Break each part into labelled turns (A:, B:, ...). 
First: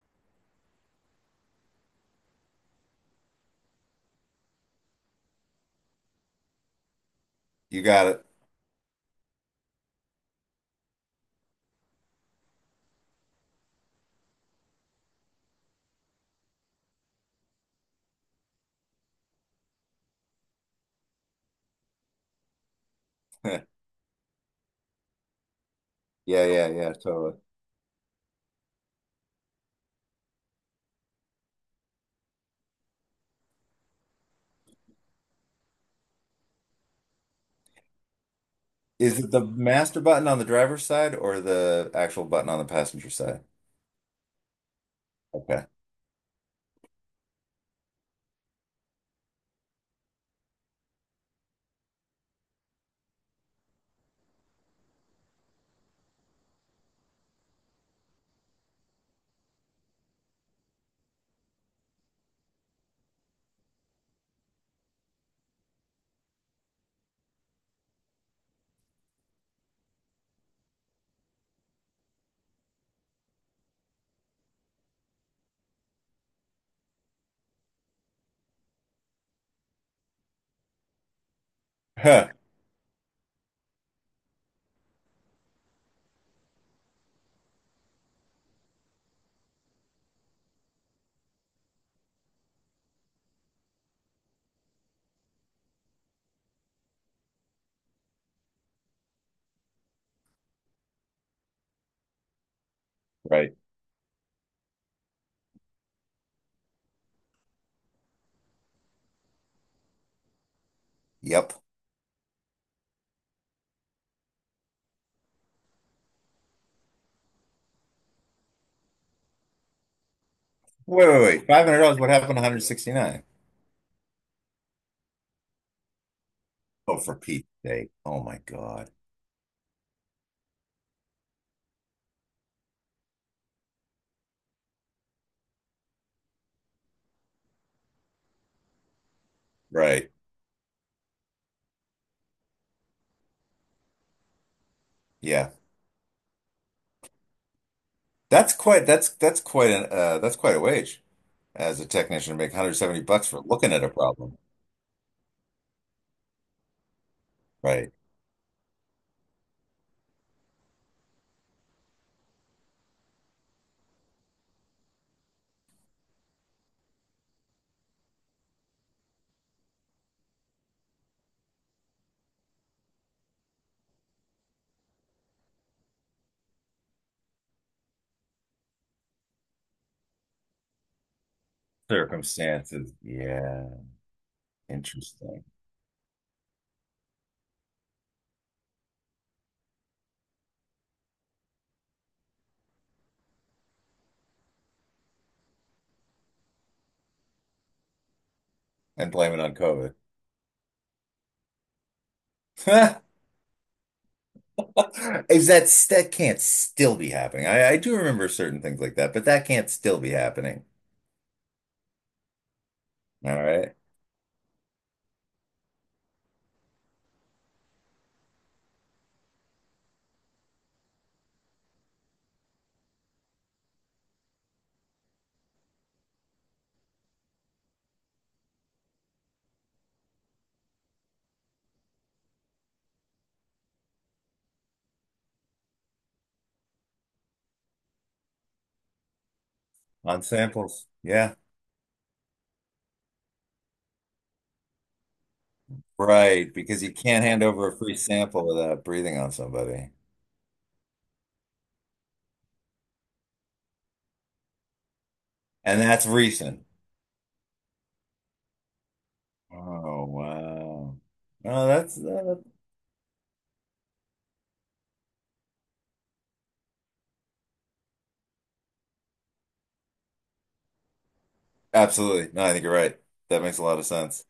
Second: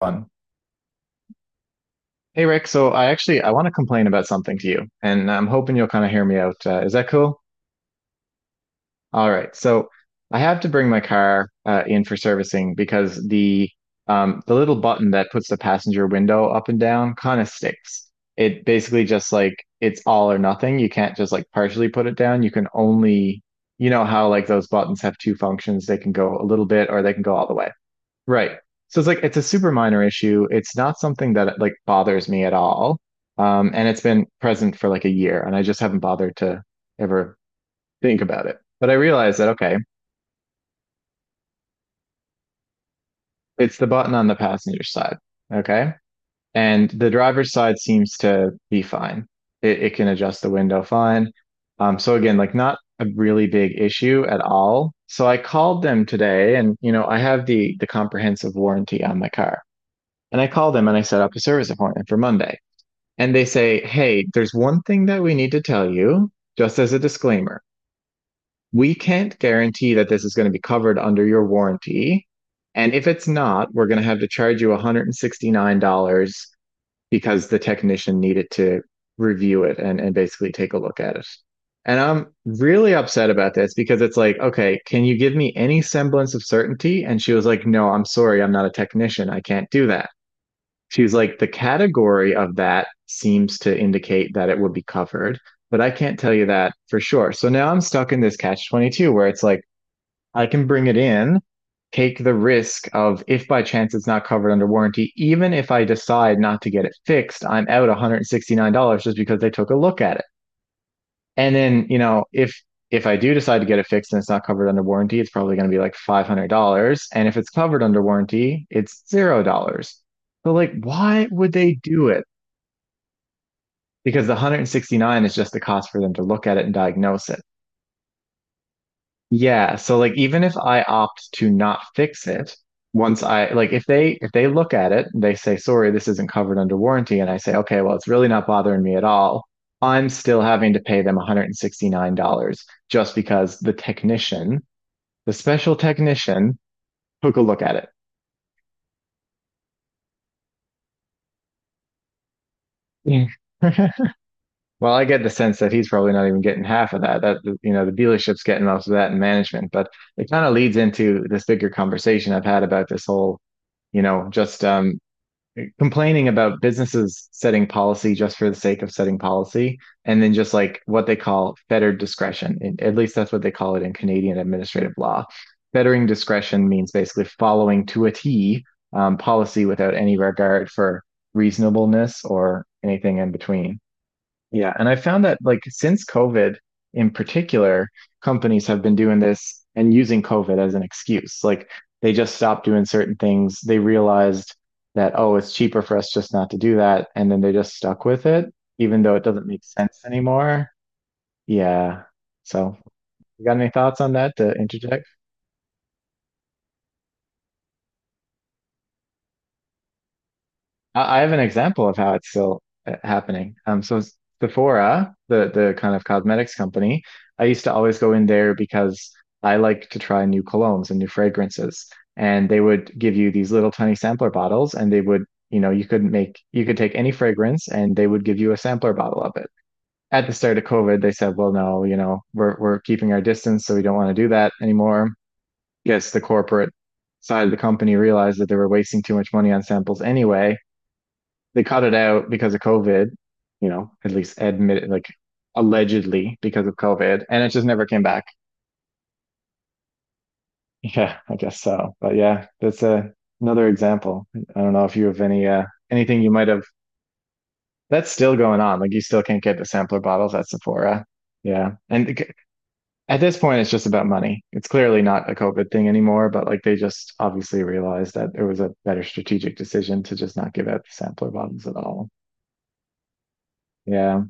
A: Fun. Hey Rick, so I want to complain about something to you, and I'm hoping you'll kind of hear me out. Is that cool?
B: You got
A: All right. So I have to bring my car in for servicing because the little button that puts the passenger window up and down kind of sticks. It basically just like it's all or nothing. You can't just like partially put it down. You can only,
B: it.
A: you know how like those buttons have two functions. They can go a
B: Yeah,
A: little
B: yeah,
A: bit
B: yeah,
A: or they can go
B: totally.
A: all the way. Right. So it's like it's a super minor issue. It's not something that like bothers me at all. And it's been present for like a year, and I just haven't bothered to ever think about it. But I
B: Is it
A: realized
B: the
A: that okay,
B: master button on the driver's side or the actual button on the passenger side?
A: it's the button on the passenger side.
B: Okay.
A: Okay. And the driver's side seems to be fine. It can adjust the window fine. So again, like not a really big issue at all. So I called them today and you know, I have the comprehensive warranty on my car. And I called them and I set up a service appointment for Monday. And they say, hey, there's one thing that we need to tell you, just as a disclaimer. We can't guarantee that this is going to be covered under your warranty. And if it's not, we're going to have to charge you $169 because the technician needed to review it and basically take a look at it. And I'm
B: Huh.
A: really upset about this because it's like, okay, can you give me any semblance of certainty? And she was like, no, I'm sorry, I'm not a technician. I can't do that. She was like, the category of that seems to indicate that it would be covered, but I can't tell you that for sure. So now I'm stuck in this catch 22 where it's like, I can bring it in, take the risk of if
B: Right.
A: by chance it's not covered under warranty, even if I decide not to get it fixed, I'm out $169 just because they took a look at it.
B: Yep.
A: And then, you know, if I do decide to get it fixed and it's not covered under warranty, it's probably going to be like $500. And if it's covered under warranty, it's $0. So like,
B: Wait, wait,
A: why
B: wait.
A: would they
B: $500?
A: do
B: What
A: it?
B: happened to 169?
A: Because the 169 is just the cost for them to look at it and
B: Oh, for
A: diagnose it.
B: Pete's sake. Oh my God.
A: Yeah, so like even if I opt to not fix it, once I like if they look at it, they say, "Sorry, this isn't covered under warranty," and I say, "Okay, well, it's really not bothering me at all." I'm
B: Right.
A: still having to pay them $169 just because the technician, the
B: Yeah.
A: special technician, took a look at it.
B: That's quite an that's quite a wage as a technician to make 170
A: Yeah.
B: bucks for looking at a problem.
A: Well, I get the sense that he's probably not even getting half of that. That you know, the
B: Right.
A: dealership's getting most of that in management, but it kind of leads into this bigger conversation I've had about this whole you know, just complaining about businesses setting policy just for the sake of setting policy and then just like what they call fettered discretion, and at least that's what they call it in Canadian administrative law. Fettering discretion means basically following to a T. Policy without any regard for reasonableness or
B: Circumstances.
A: anything in
B: Yeah.
A: between. Yeah, and I found that
B: Interesting.
A: like since COVID in particular, companies have been doing this and using COVID as an excuse. Like they just stopped doing certain things. They realized that, oh, it's cheaper for us just not to do that. And then they just stuck with it, even
B: And
A: though it
B: blame it
A: doesn't
B: on
A: make
B: COVID.
A: sense anymore. Yeah. So, you got any thoughts on that to interject?
B: Is that, that can't still be happening? I do remember certain things like that, but that can't still be happening.
A: I have an example of how it's still
B: All
A: happening.
B: right.
A: Sephora, the kind of cosmetics company, I used to always go in there because I like to try new colognes and new fragrances. And they would give you these little tiny sampler bottles, and they would, you know, you could take any fragrance, and they would give you a sampler bottle of it. At the start of COVID, they said, well, no, you know, we're keeping our distance, so we don't want to do that anymore. Yes, the corporate side of the company realized that they were wasting too much money on samples
B: On
A: anyway.
B: samples. Yeah.
A: They cut it out because of COVID, you know, at least admitted, like allegedly
B: Right.
A: because of
B: Because you
A: COVID,
B: can't
A: and
B: hand
A: it just
B: over a
A: never
B: free
A: came back.
B: sample without breathing on somebody.
A: Yeah, I guess so. But yeah, that's a another example. I don't know if you have any
B: And that's
A: anything you might have
B: recent.
A: that's still going on. Like you still can't get the sampler
B: Oh,
A: bottles at
B: wow.
A: Sephora.
B: Oh,
A: Yeah.
B: that's
A: At this point it's just about money. It's clearly not a COVID thing anymore, but like they just obviously realized that it was a better strategic decision to just not give out the sampler bottles at all.
B: absolutely. No, I think you're right. That makes a lot of
A: Yeah.
B: sense.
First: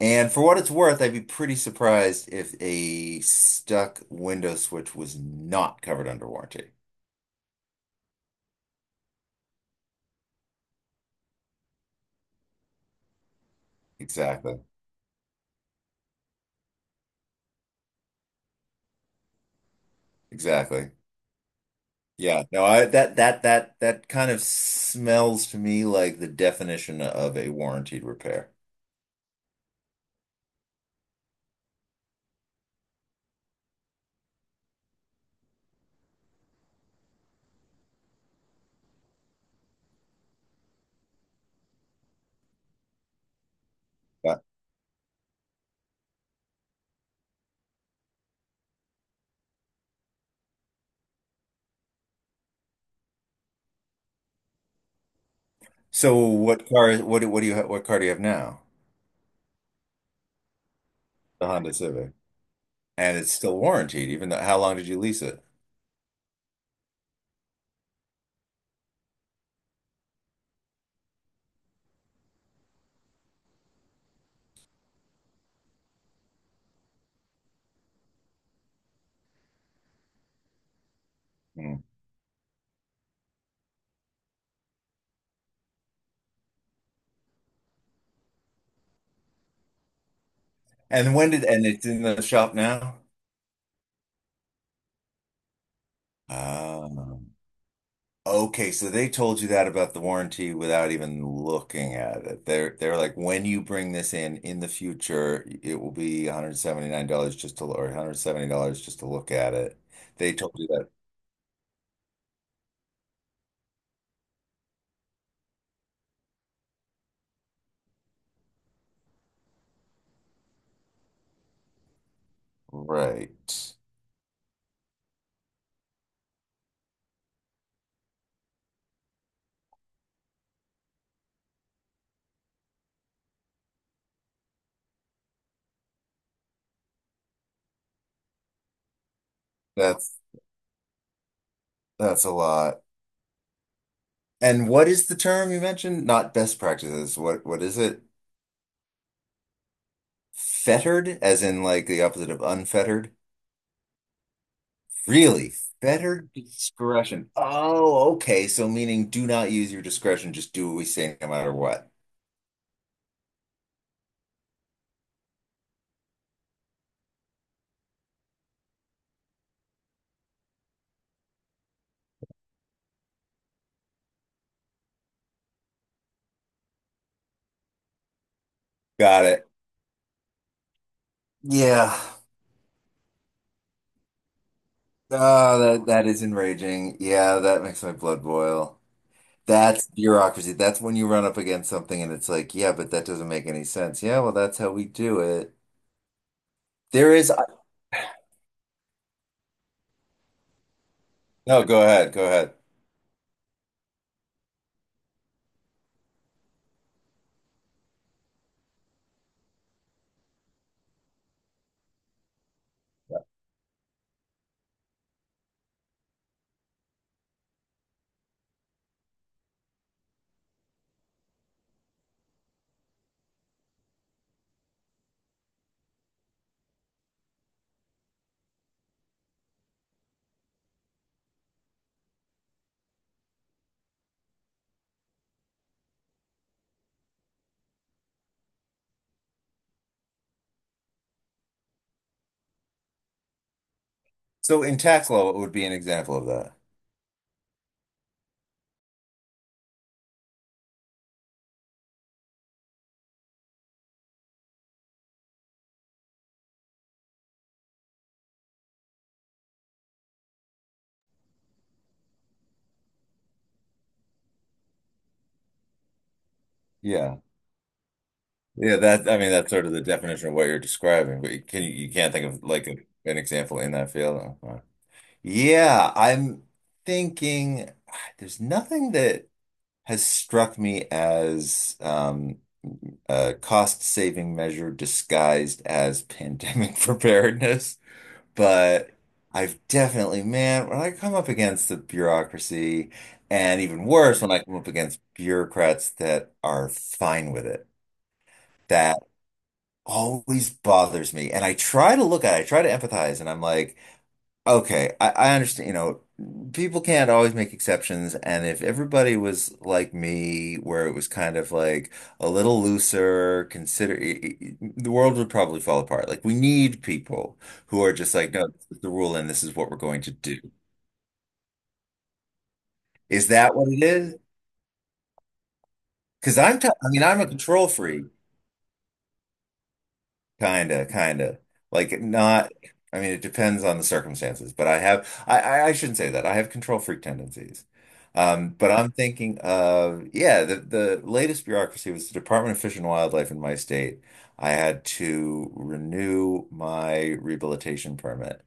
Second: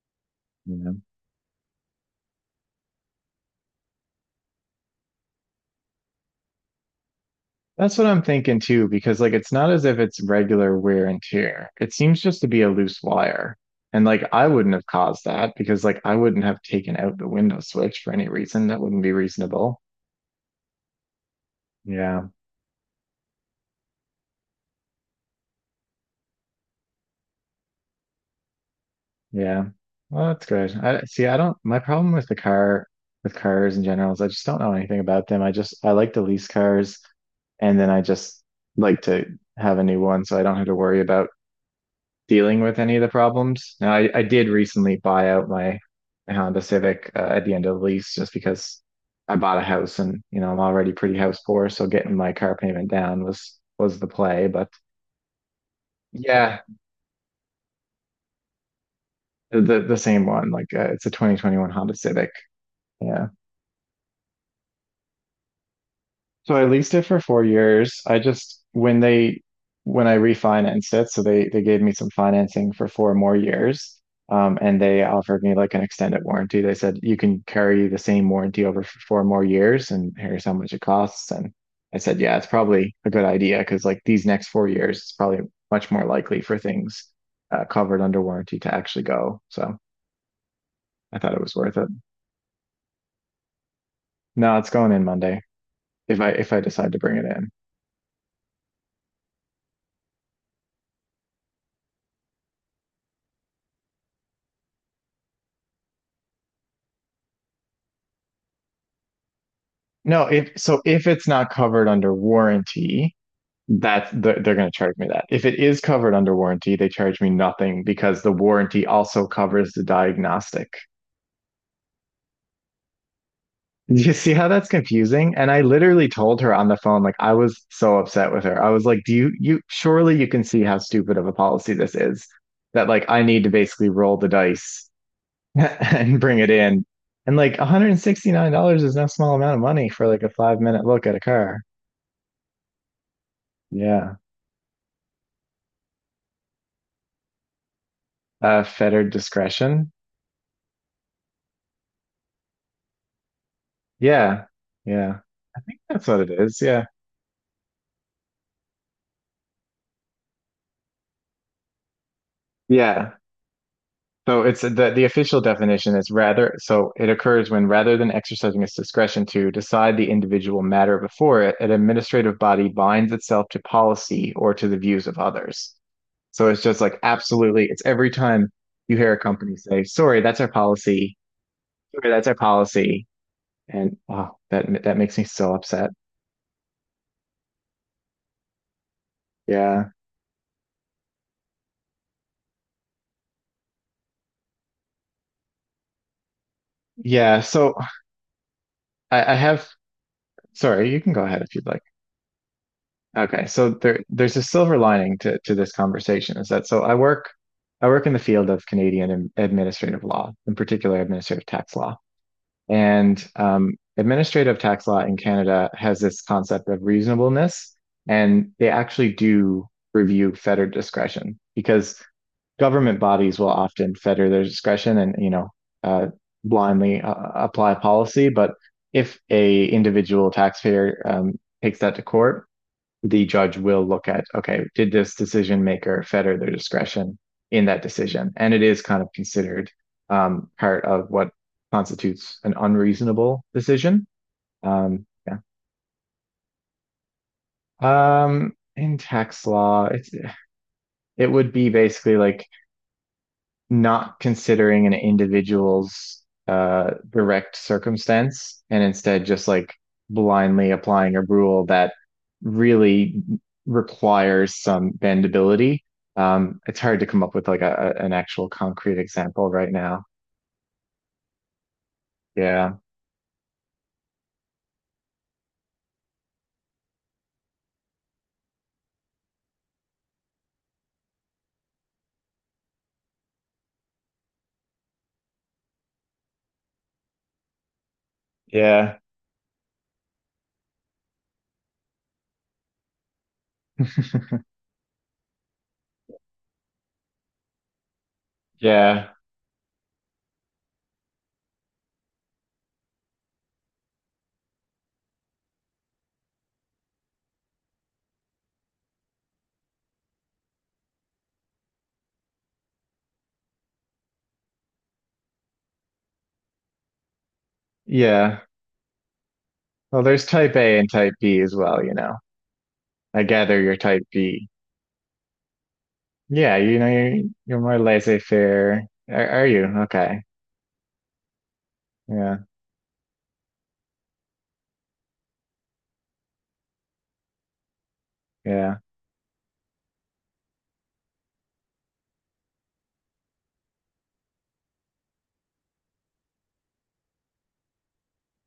B: And for what it's
A: Yeah.
B: worth, I'd be pretty surprised if a stuck window switch was not covered under warranty.
A: That's what I'm thinking too, because like it's not as if it's regular wear and tear. It seems just to be a loose wire. And like I
B: Exactly.
A: wouldn't have caused that because like I wouldn't have taken out the window switch for any reason. That wouldn't be reasonable.
B: Exactly.
A: Yeah.
B: Yeah, no, I that kind of smells to me like the definition of a warranted repair.
A: Yeah. Well, that's good. I see, I don't, my problem with the car, with cars in general is I just don't know anything about them. I just, I like to lease cars and then I just like to have a new one so I don't have to worry about dealing with any of the problems. Now, I
B: But
A: did recently buy out my Honda Civic at the end of the lease just because I bought a house and you know I'm already pretty house poor, so getting my car payment down was the play. But
B: so
A: yeah,
B: what car what car do you have now?
A: the same one. Like it's a
B: The
A: 2021
B: Honda
A: Honda
B: Civic.
A: Civic.
B: And
A: Yeah.
B: it's still warranted, even though how long did you lease it?
A: So I leased it for 4 years. I just when I refinanced it, so they gave me some financing for 4 more years. And they offered me like an extended warranty. They said you can carry the same warranty over for 4 more years, and here's how much it costs. And
B: Hmm.
A: I said, yeah, it's probably a good idea because like these next 4 years, it's probably much more likely for things covered under warranty to actually go. So
B: And
A: I
B: when
A: thought it
B: did,
A: was
B: and
A: worth
B: it's
A: it.
B: in the shop now?
A: No, it's going in Monday if I decide to bring
B: Ah.
A: it in.
B: Okay, so they told you that about the warranty without even looking at it. They're, like, when you bring this in the future, it will be $179 just to, or $170 just to look at it.
A: No,
B: They
A: if
B: told you
A: so,
B: that.
A: if it's not covered under warranty, that's they're going to charge me that. If it is covered under warranty, they charge me nothing because the warranty also covers the diagnostic.
B: Right.
A: Do you see how that's confusing? And I literally told her on the phone, like I was so upset with her. I was like, "Do you surely you can see how stupid of a policy this is that like I need to basically roll the dice and bring it in." And like $169 is no small amount of money for
B: That's
A: like a 5 minute look at a car.
B: that's a lot.
A: Yeah.
B: And what is the term you mentioned? Not best practices. What is it?
A: Fettered discretion.
B: Fettered, as in like the opposite of unfettered?
A: Yeah, yeah,
B: Really?
A: that's what it
B: Fettered
A: is. Yeah,
B: discretion. Oh, okay. So meaning do not use your discretion, just do what we say no matter what.
A: yeah. So it's the official definition is rather. So it occurs when rather than exercising its discretion to decide the individual matter before it, an administrative body binds itself to policy or to the views of others. So it's just like absolutely. It's every time you hear a
B: Got it.
A: company say, "Sorry, that's our policy.
B: Yeah.
A: Sorry, that's our policy," and oh, that that makes me so
B: Oh, that
A: upset.
B: that is enraging. Yeah, that makes my blood boil.
A: Yeah,
B: That's bureaucracy. That's when you run up against something and it's like, yeah, but that doesn't make any sense. Yeah, well, that's how we do it. There is,
A: yeah. So I have. Sorry, you can go ahead if
B: no,
A: you'd
B: go
A: like.
B: ahead, go ahead.
A: Okay, so there's a silver lining to this conversation is that so I work in the field of Canadian administrative law, in particular administrative tax law. And administrative tax law in Canada has this concept of reasonableness, and they actually do review federal discretion because government bodies will often fetter their discretion and you know uh, blindly apply policy. But if a individual taxpayer takes that to court, the judge will look at, okay, did this decision maker fetter their discretion in that decision? And it is kind of considered part of what constitutes an unreasonable decision.
B: So in tax law, it
A: Yeah.
B: would be an example of that.
A: In tax law, it's it would be basically like not considering an individual's direct circumstance and instead just like blindly applying a rule that really requires some bendability. It's hard to
B: Yeah.
A: come up with like an actual
B: Yeah,
A: concrete
B: that, I mean,
A: example
B: that's sort
A: right
B: of the
A: now.
B: definition of what you're describing, but you can, you can't think of like
A: Yeah.
B: an example in that field. Okay. Yeah, I'm thinking there's nothing that has struck me as a cost-saving measure disguised as pandemic preparedness. But
A: Yeah.
B: I've definitely, man, when I come up against the bureaucracy, and even worse, when I come up against bureaucrats that are fine with it, that
A: Yeah.
B: always bothers me. And I try to look at it, I try to empathize, and I'm like, okay, I understand, you know, people can't always make exceptions, and if everybody was like me, where it was kind of like a little looser, consider the world would probably fall apart. Like we need people who are just like,
A: Yeah.
B: no, this is the rule and this is what we're going
A: Well,
B: to
A: there's
B: do.
A: type A and type B as well, you know. I
B: Is that
A: gather
B: what
A: you're
B: it
A: type
B: is?
A: B.
B: Because
A: Yeah,
B: I'm, t
A: you know,
B: I mean, I'm
A: you're
B: a
A: you're
B: control
A: more
B: freak.
A: laissez-faire. Are you? Okay.
B: Kinda, kinda. Like
A: Yeah.
B: not, I mean, it depends on the circumstances, but I have, I shouldn't say that. I have control freak tendencies. But
A: Yeah.
B: I'm thinking of, yeah, the latest bureaucracy was the Department of Fish and Wildlife in my state. I had to renew my rehabilitation permit.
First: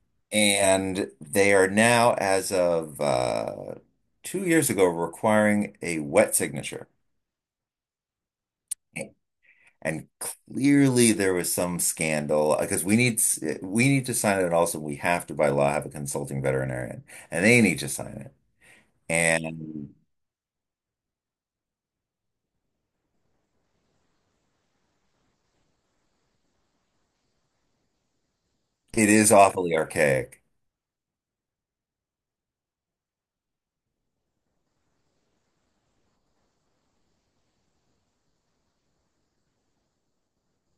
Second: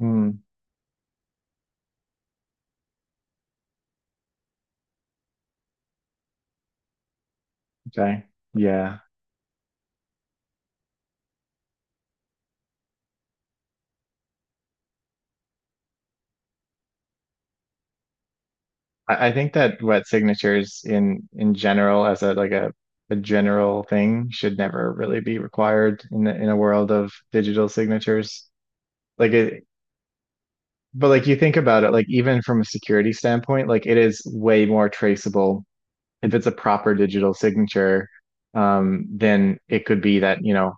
A: Mm,
B: And they are now, as of 2 years ago, requiring a wet signature.
A: okay. Yeah.
B: And clearly there was some scandal because we need to sign it, and also we have to by law have a consulting veterinarian, and they need to sign it.
A: I think that
B: And
A: wet signatures in general as a like a general thing should never really be required in the, in a world of digital signatures.
B: it
A: Like
B: is
A: it,
B: awfully archaic.
A: but like you think about it, like even from a security standpoint, like it is way more traceable if it's a proper digital signature, then it could be that, you know,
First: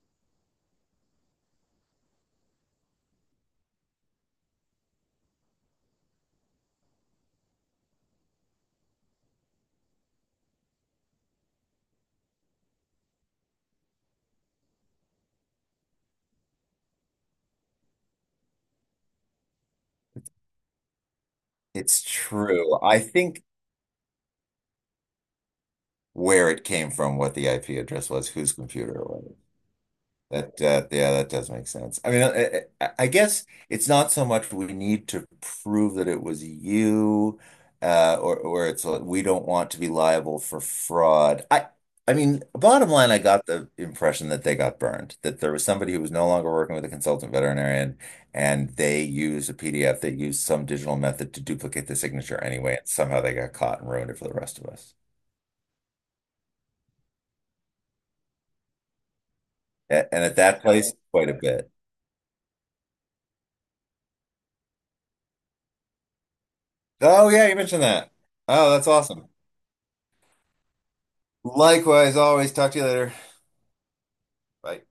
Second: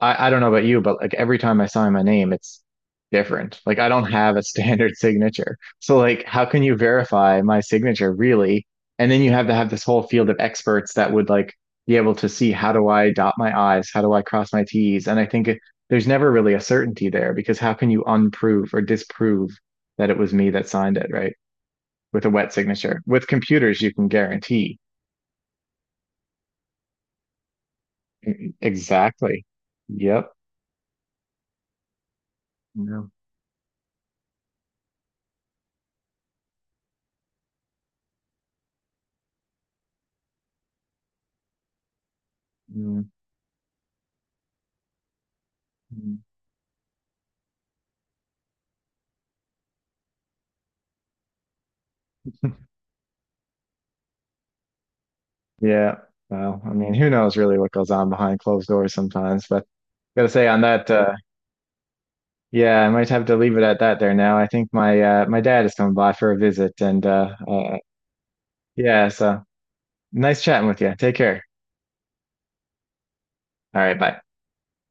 A: I don't know about you, but like every time I sign my name, it's different. Like I don't have a standard signature. So like how can you verify my signature really? And then you have to have this whole field of experts that would like be able to see how do I dot my I's, how do I cross my T's? And I think it, there's never really a certainty there because how can you unprove or disprove that it was me that signed it, right?
B: It's
A: With a wet
B: true. I
A: signature. With
B: think
A: computers, you can guarantee.
B: where it came from, what the IP address was, whose computer it was.
A: Exactly. Yep.
B: That yeah, that does make sense. I mean, I
A: No.
B: guess it's not so much we need to prove that it was you, or it's like we don't want to be liable for fraud. I mean, bottom
A: Mm.
B: line, I got the impression that they got burned, that there was somebody who was
A: Mm.
B: no longer working with a consultant veterinarian, and they used a PDF, they used some digital method to duplicate the signature anyway, and somehow they got caught and ruined it for the rest of us.
A: Yeah. Well, I mean, who knows really what goes on behind closed doors sometimes, but
B: And
A: gotta
B: at
A: say
B: that
A: on that,
B: place, quite a bit.
A: yeah, I might have to leave it at that there now. I think my my dad is coming by for a visit and
B: Oh yeah, you mentioned that. Oh, that's
A: yeah,
B: awesome.
A: so nice chatting with you. Take care.
B: Likewise, always talk to you later.
A: All right, bye.
B: Bye.